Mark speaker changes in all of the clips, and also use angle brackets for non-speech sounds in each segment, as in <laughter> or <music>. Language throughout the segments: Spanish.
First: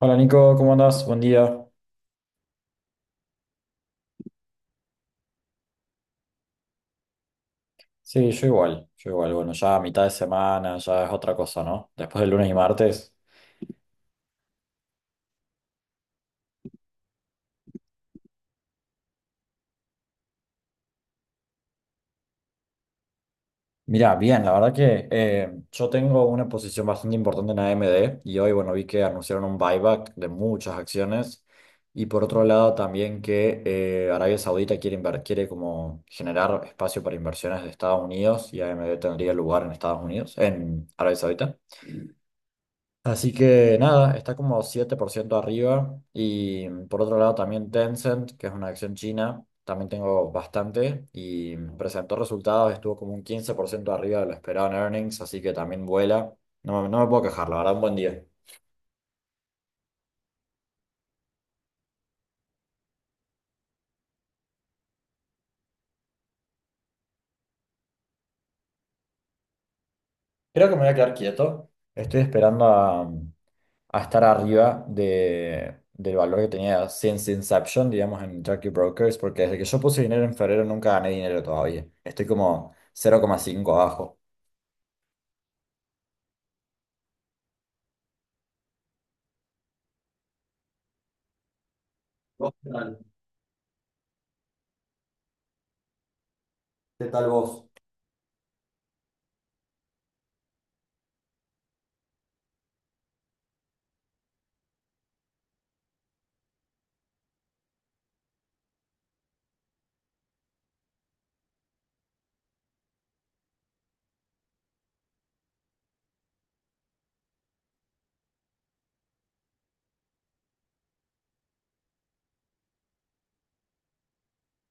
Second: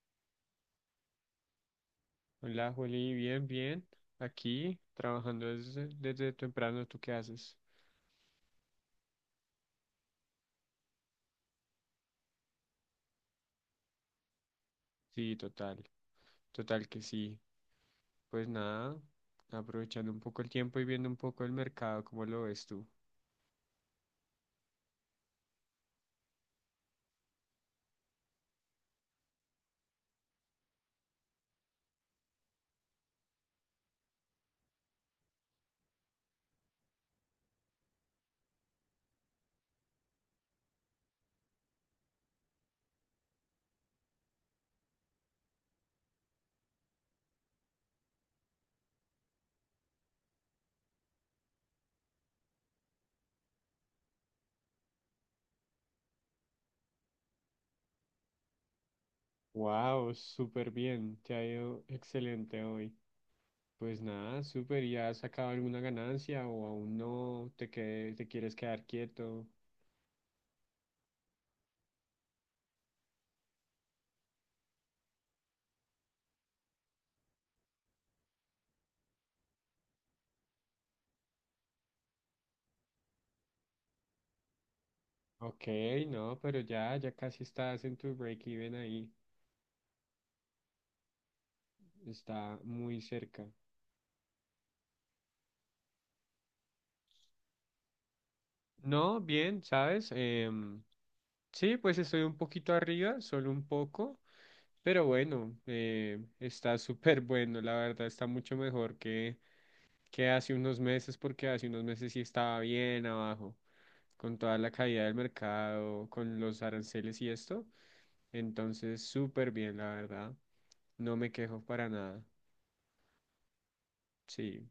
Speaker 1: Hola Nico, ¿cómo andás? Buen día.
Speaker 2: Hola, Juli, bien, bien. Aquí trabajando desde temprano, ¿tú qué haces?
Speaker 1: Sí, yo igual, yo igual. Bueno, ya a mitad de semana, ya es otra cosa, ¿no? Después del lunes y martes.
Speaker 2: Sí, total, total que sí. Pues nada, aprovechando un poco el tiempo y viendo un poco el mercado, ¿cómo lo ves tú?
Speaker 1: Mirá, bien, la verdad que yo tengo una posición bastante importante en AMD y hoy, bueno, vi que anunciaron un buyback de muchas acciones y por otro lado también que Arabia Saudita quiere, quiere como generar espacio para inversiones de Estados Unidos y AMD tendría lugar en Estados Unidos, en Arabia Saudita. Así que nada, está como 7% arriba. Y por otro lado también Tencent, que es una acción china, también tengo bastante y presentó resultados, estuvo como un 15% arriba de lo esperado en earnings, así que también vuela. No, no me puedo quejar, la verdad, un buen día.
Speaker 2: Wow, súper bien, te ha ido excelente hoy. Pues nada, súper, ¿ya has sacado alguna ganancia o aún no te, que- te quieres quedar quieto?
Speaker 1: Creo que me voy a quedar quieto. Estoy esperando a, a estar arriba de, del valor que tenía since Inception, digamos, en Jackie Brokers, porque desde que yo puse dinero en febrero nunca gané dinero todavía. Estoy como cero coma cinco abajo.
Speaker 2: Ok, no, pero ya casi estás en tu break-even ahí, está muy cerca.
Speaker 1: ¿Qué tal vos?
Speaker 2: No, bien, ¿sabes? Sí, pues estoy un poquito arriba, solo un poco, pero bueno, está <laughs> súper bueno, la verdad, está mucho mejor que hace unos meses, porque hace unos meses sí estaba bien abajo, con toda la caída del mercado, con los aranceles y esto. Entonces, súper bien, la verdad, no me quejo para nada. Sí,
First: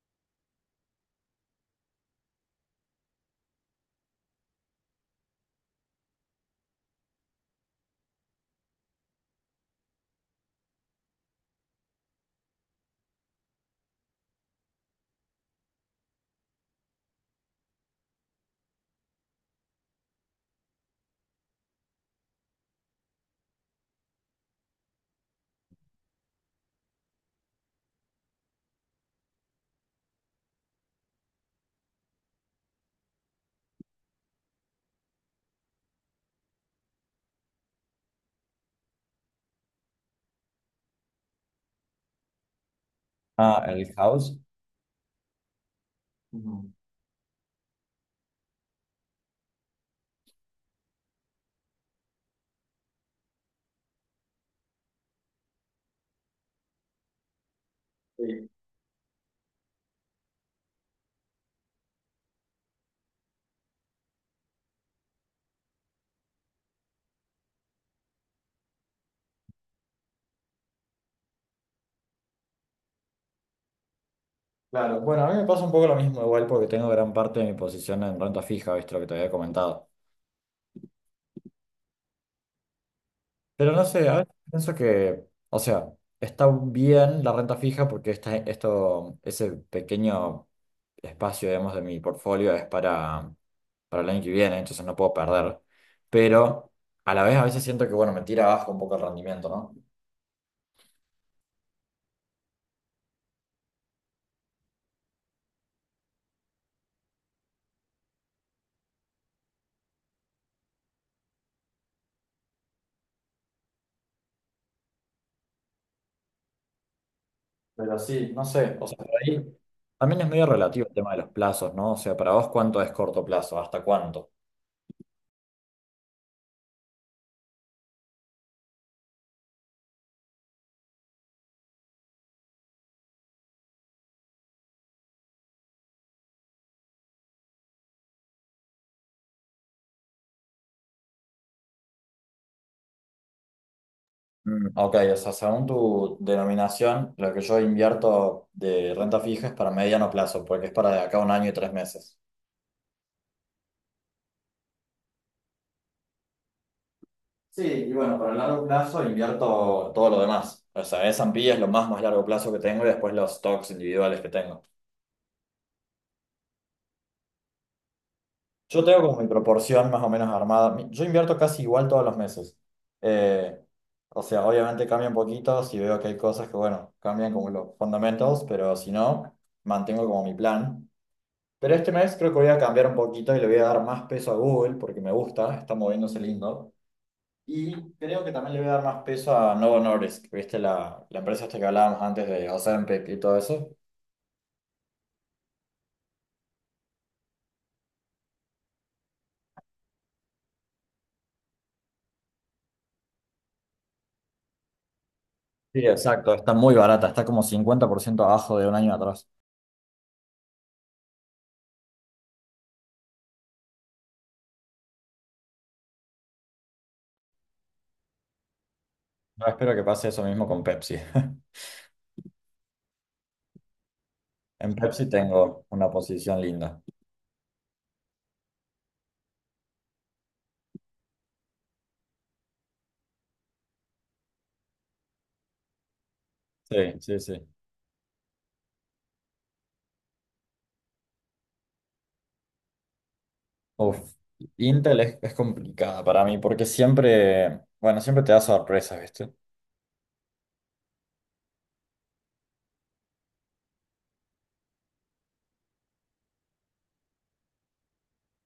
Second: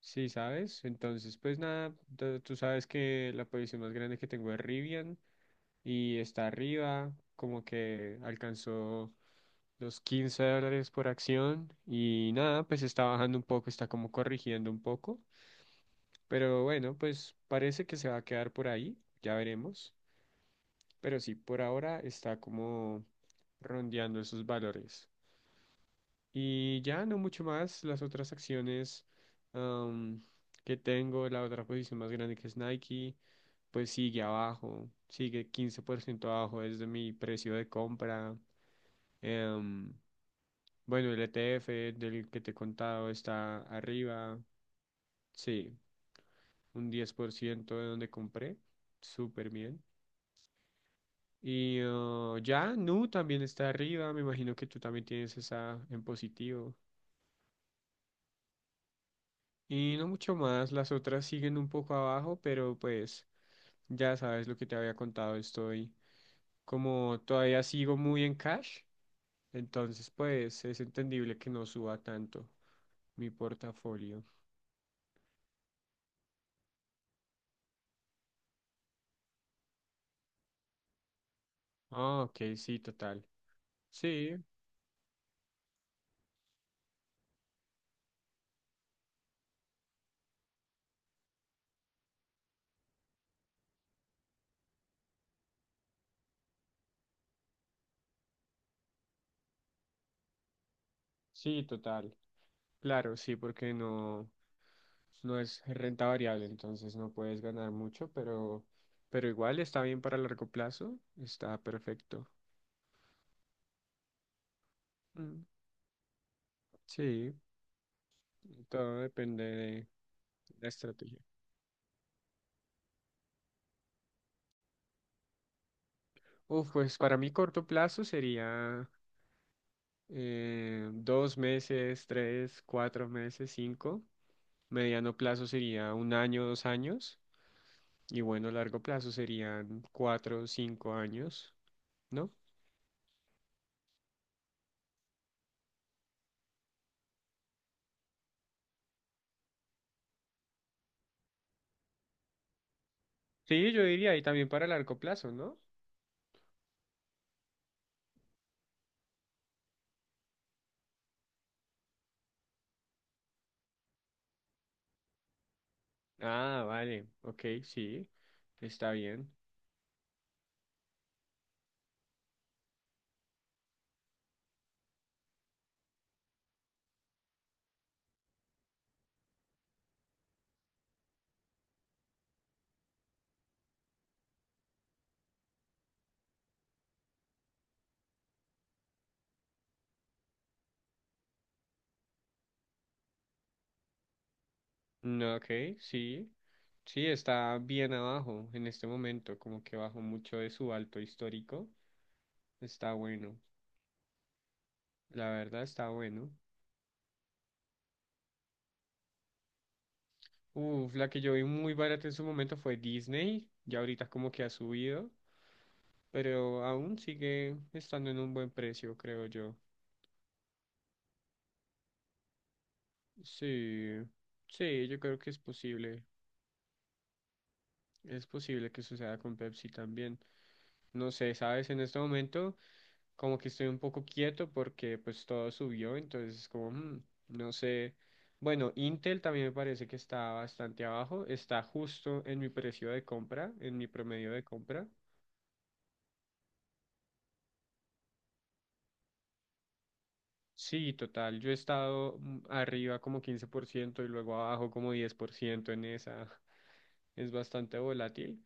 Speaker 2: sí, ¿sabes? Entonces, pues nada, tú sabes que la posición más grande que tengo es Rivian, y está arriba, como que alcanzó los 15 dólares por acción y nada, pues está bajando un poco, está como corrigiendo un poco, pero bueno, pues parece que se va a quedar por ahí, ya veremos, pero sí, por ahora está como rondeando esos valores. Y ya no mucho más, las otras acciones am, que tengo, la otra posición más grande que es Nike pues sigue abajo, sigue 15% abajo desde mi precio de compra. Em, bueno, el ETF del que te he contado está
Speaker 1: Ah, el house.
Speaker 2: arriba, sí,
Speaker 1: Ujú.
Speaker 2: un 10% de donde compré, súper bien. Y ya, Nu también está arriba, me imagino que tú también tienes esa en positivo.
Speaker 1: Sí,
Speaker 2: Y no mucho más, las otras siguen un poco abajo, pero pues ya sabes lo que te había contado, estoy como todavía sigo muy en cash, entonces pues es entendible que no suba tanto mi portafolio.
Speaker 1: claro. Bueno, a mí me pasa un poco lo mismo igual porque tengo gran parte de mi posición en renta fija, viste lo que te había comentado.
Speaker 2: Ah, ok, sí, total.
Speaker 1: Pero no sé, a veces
Speaker 2: Sí,
Speaker 1: pienso que, o sea, está bien la renta fija porque esta, esto, ese pequeño espacio, digamos, de mi portfolio es para el año que viene, entonces no puedo perder. Pero a la vez a veces siento que, bueno, me tira abajo un poco el rendimiento, ¿no?
Speaker 2: sí, total. Claro, sí, porque no, no es renta variable, entonces no puedes ganar mucho, pero igual está bien para largo plazo, está perfecto. Mm, sí,
Speaker 1: Pero sí, no sé, o sea,
Speaker 2: todo
Speaker 1: por ahí
Speaker 2: depende de
Speaker 1: también es medio
Speaker 2: la
Speaker 1: relativo el tema de
Speaker 2: estrategia.
Speaker 1: los plazos, ¿no? O sea, para vos, ¿cuánto es corto plazo? ¿Hasta cuánto?
Speaker 2: Uf, pues para mí corto plazo sería 2 meses, tres, 4 meses, cinco. Mediano plazo sería un año, 2 años. Y bueno, largo plazo serían 4, 5 años, ¿no?
Speaker 1: Ok, o sea, según tu denominación, lo que yo invierto de renta fija es para mediano plazo, porque es para de acá a 1 año y 3 meses.
Speaker 2: Sí, yo diría, y también para largo plazo, ¿no?
Speaker 1: Sí, y bueno, para el largo plazo invierto todo lo demás. O sea, S&P es lo más largo plazo que tengo y después los stocks individuales que tengo.
Speaker 2: Ah, vale, ok, sí,
Speaker 1: Yo
Speaker 2: está
Speaker 1: tengo como mi
Speaker 2: bien.
Speaker 1: proporción más o menos armada. Yo invierto casi igual todos los meses. Eh, o sea, obviamente cambia un poquito si veo que hay cosas que, bueno, cambian como los fundamentos, pero si no, mantengo como mi plan. Pero este mes creo que voy a cambiar un poquito y le voy a dar más peso a Google porque me gusta, está moviéndose lindo. Y creo que también le voy a dar más peso a Novo Nordisk, ¿viste? La empresa esta que hablábamos antes de Ozempic y todo eso.
Speaker 2: No, ok, sí, sí, está bien abajo en este momento, como que bajó mucho de su alto histórico. Está bueno, la verdad
Speaker 1: Sí,
Speaker 2: está bueno.
Speaker 1: exacto, está muy barata, está como 50% abajo de un año atrás.
Speaker 2: Uf, la que yo vi muy barata en su momento fue Disney, ya ahorita como que ha subido, pero aún sigue estando en un buen precio, creo
Speaker 1: Yo
Speaker 2: yo.
Speaker 1: espero que pase eso mismo con Pepsi. <laughs>
Speaker 2: Sí,
Speaker 1: En
Speaker 2: sí, yo
Speaker 1: Pepsi
Speaker 2: creo que es
Speaker 1: tengo una
Speaker 2: posible.
Speaker 1: posición linda.
Speaker 2: Es posible que suceda con Pepsi también. No sé, sabes, en este momento como que estoy un poco quieto porque pues todo subió, entonces como
Speaker 1: Sí, sí, sí.
Speaker 2: no sé. Bueno, Intel también me parece que está bastante abajo, está justo en mi precio de compra, en mi
Speaker 1: Uf,
Speaker 2: promedio de compra.
Speaker 1: Intel es complicada para mí porque siempre, bueno, siempre te da sorpresas, ¿viste?
Speaker 2: Sí, total, yo he estado arriba como 15% y luego abajo como 10% en esa. <laughs> Es bastante volátil.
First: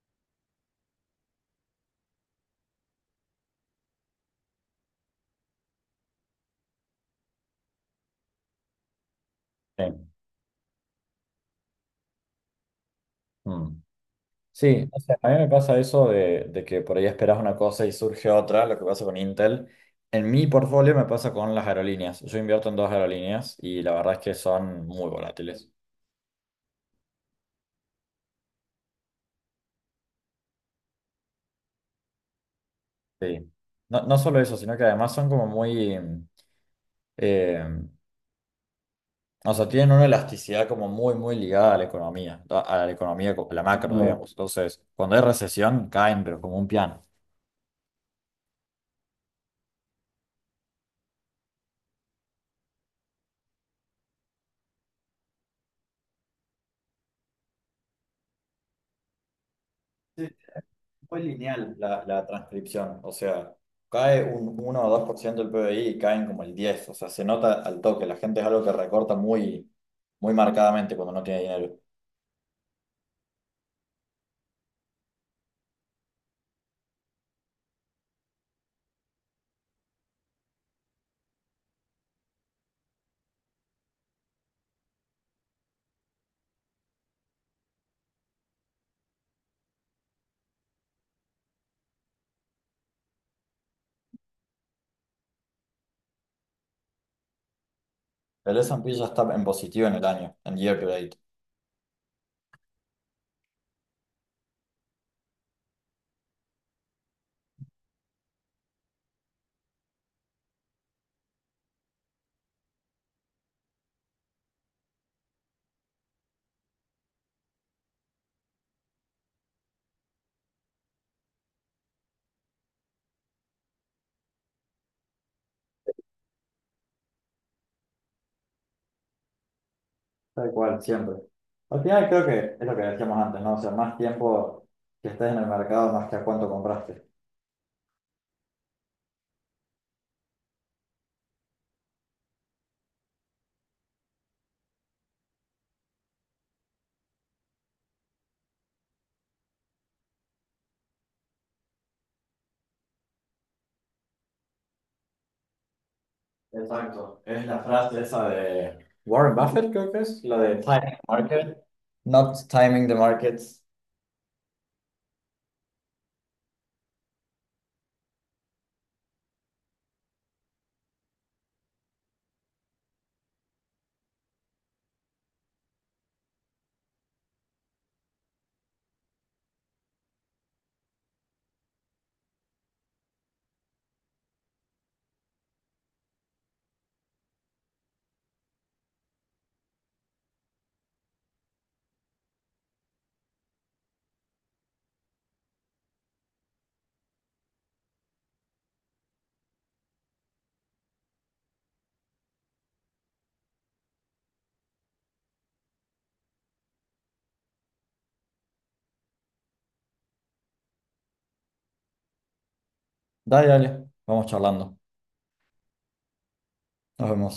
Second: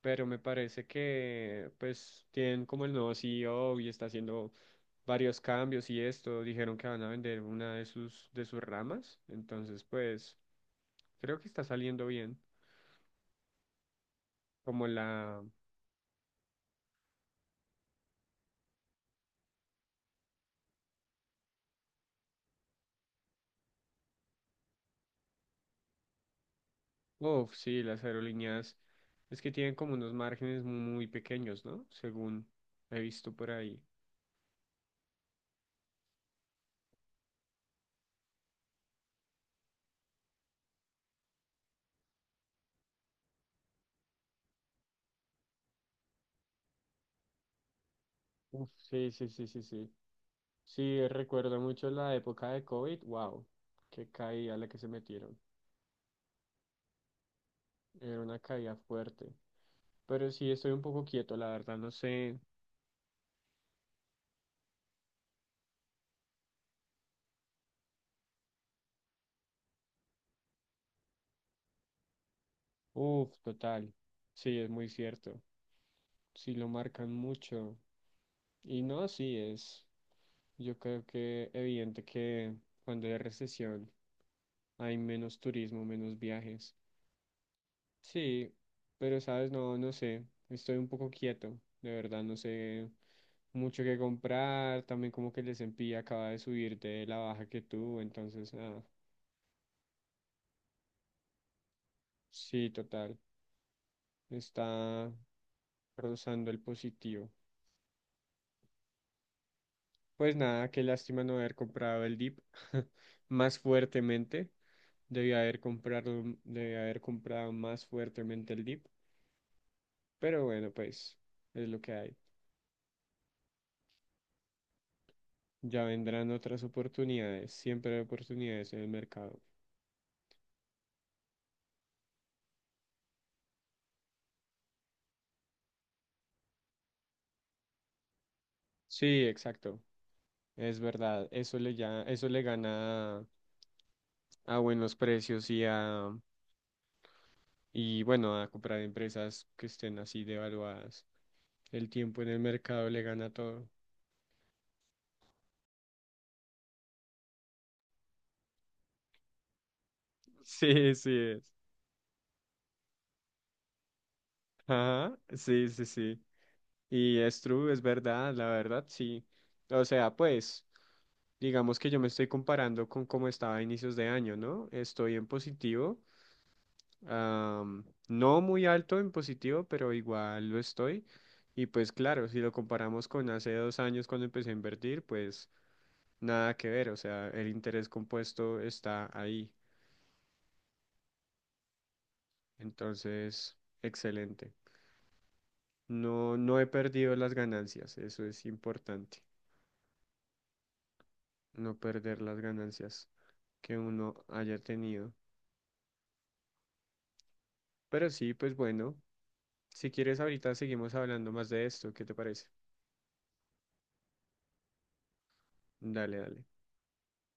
Speaker 2: Pero me parece que pues tienen como el nuevo CEO y está haciendo varios cambios y esto, dijeron que van a vender una de sus ramas, entonces
Speaker 1: Sí.
Speaker 2: pues creo que está saliendo bien,
Speaker 1: Mm. Sí,
Speaker 2: como
Speaker 1: o sea, a mí
Speaker 2: la,
Speaker 1: me pasa eso de que por ahí esperas una cosa y surge otra, lo que pasa con Intel. En mi portfolio me pasa con las aerolíneas. Yo invierto en dos aerolíneas y la verdad es que son muy volátiles.
Speaker 2: uff, sí, las aerolíneas es que tienen como unos márgenes muy pequeños, ¿no? Según he visto por
Speaker 1: Sí.
Speaker 2: ahí.
Speaker 1: No, no solo eso, sino que además son como muy... em, o sea, tienen una elasticidad como muy, muy ligada a la economía, a la economía, a la macro, claro, digamos. Entonces, cuando hay recesión, caen, pero como un piano.
Speaker 2: Uf, sí, sí, sí, sí, sí. Sí, recuerdo mucho la época de COVID, wow, qué caída la que se metieron, era una caída fuerte.
Speaker 1: Sí,
Speaker 2: Pero sí
Speaker 1: es
Speaker 2: estoy un poco
Speaker 1: muy
Speaker 2: quieto, la
Speaker 1: lineal
Speaker 2: verdad, no
Speaker 1: la, la
Speaker 2: sé.
Speaker 1: transcripción, o sea, cae un 1 o 2% del PBI y caen como el 10, o sea, se nota al toque, la gente es algo que recorta muy, muy marcadamente cuando no tiene dinero.
Speaker 2: Uf, total. Sí, es muy cierto. Sí lo marcan mucho. Y no, sí es. Yo creo que evidente que cuando hay recesión hay menos turismo, menos viajes. Sí, pero sabes, no, no sé. Estoy un poco quieto, de verdad, no sé mucho que comprar. También como que el S&P acaba de subir de la baja que tuvo, entonces,
Speaker 1: El
Speaker 2: ah,
Speaker 1: S&P ya está en positivo en el año, en year to date.
Speaker 2: sí, total. Está. Rozando el positivo. Pues nada, qué lástima no haber comprado el dip <laughs> más fuertemente. Debía haber comprado más fuertemente el dip. Pero bueno, pues es lo que hay. Ya vendrán otras oportunidades. Siempre hay oportunidades en el mercado.
Speaker 1: Tal cual, siempre. Al final creo que es lo que decíamos antes, ¿no? O sea, más tiempo que estés en el mercado, más que a cuánto compraste.
Speaker 2: Sí, exacto. Es verdad. Eso le gana a buenos precios y bueno, a comprar empresas que estén así devaluadas. El tiempo en el mercado le gana todo.
Speaker 1: Exacto. Es la frase esa de Warren Buffett, creo que es, la de
Speaker 2: Sí,
Speaker 1: Timing the
Speaker 2: sí es.
Speaker 1: Market, not timing the markets.
Speaker 2: Ajá, sí, sí, sí. Y es true, es verdad, la verdad, sí. O sea, pues, digamos que yo me estoy comparando con cómo estaba a inicios de año, ¿no? Estoy en positivo, no muy alto en positivo, pero igual lo estoy. Y pues claro, si lo comparamos con hace 2 años cuando empecé a invertir, pues nada que ver, o sea, el interés compuesto está ahí. Entonces, excelente. No, no he perdido las ganancias, eso es importante, no perder las ganancias que uno haya tenido. Pero sí, pues bueno, si quieres ahorita seguimos hablando más de esto, ¿qué te parece?
Speaker 1: Dale, dale, vamos charlando.
Speaker 2: Dale, dale.
Speaker 1: Nos vemos.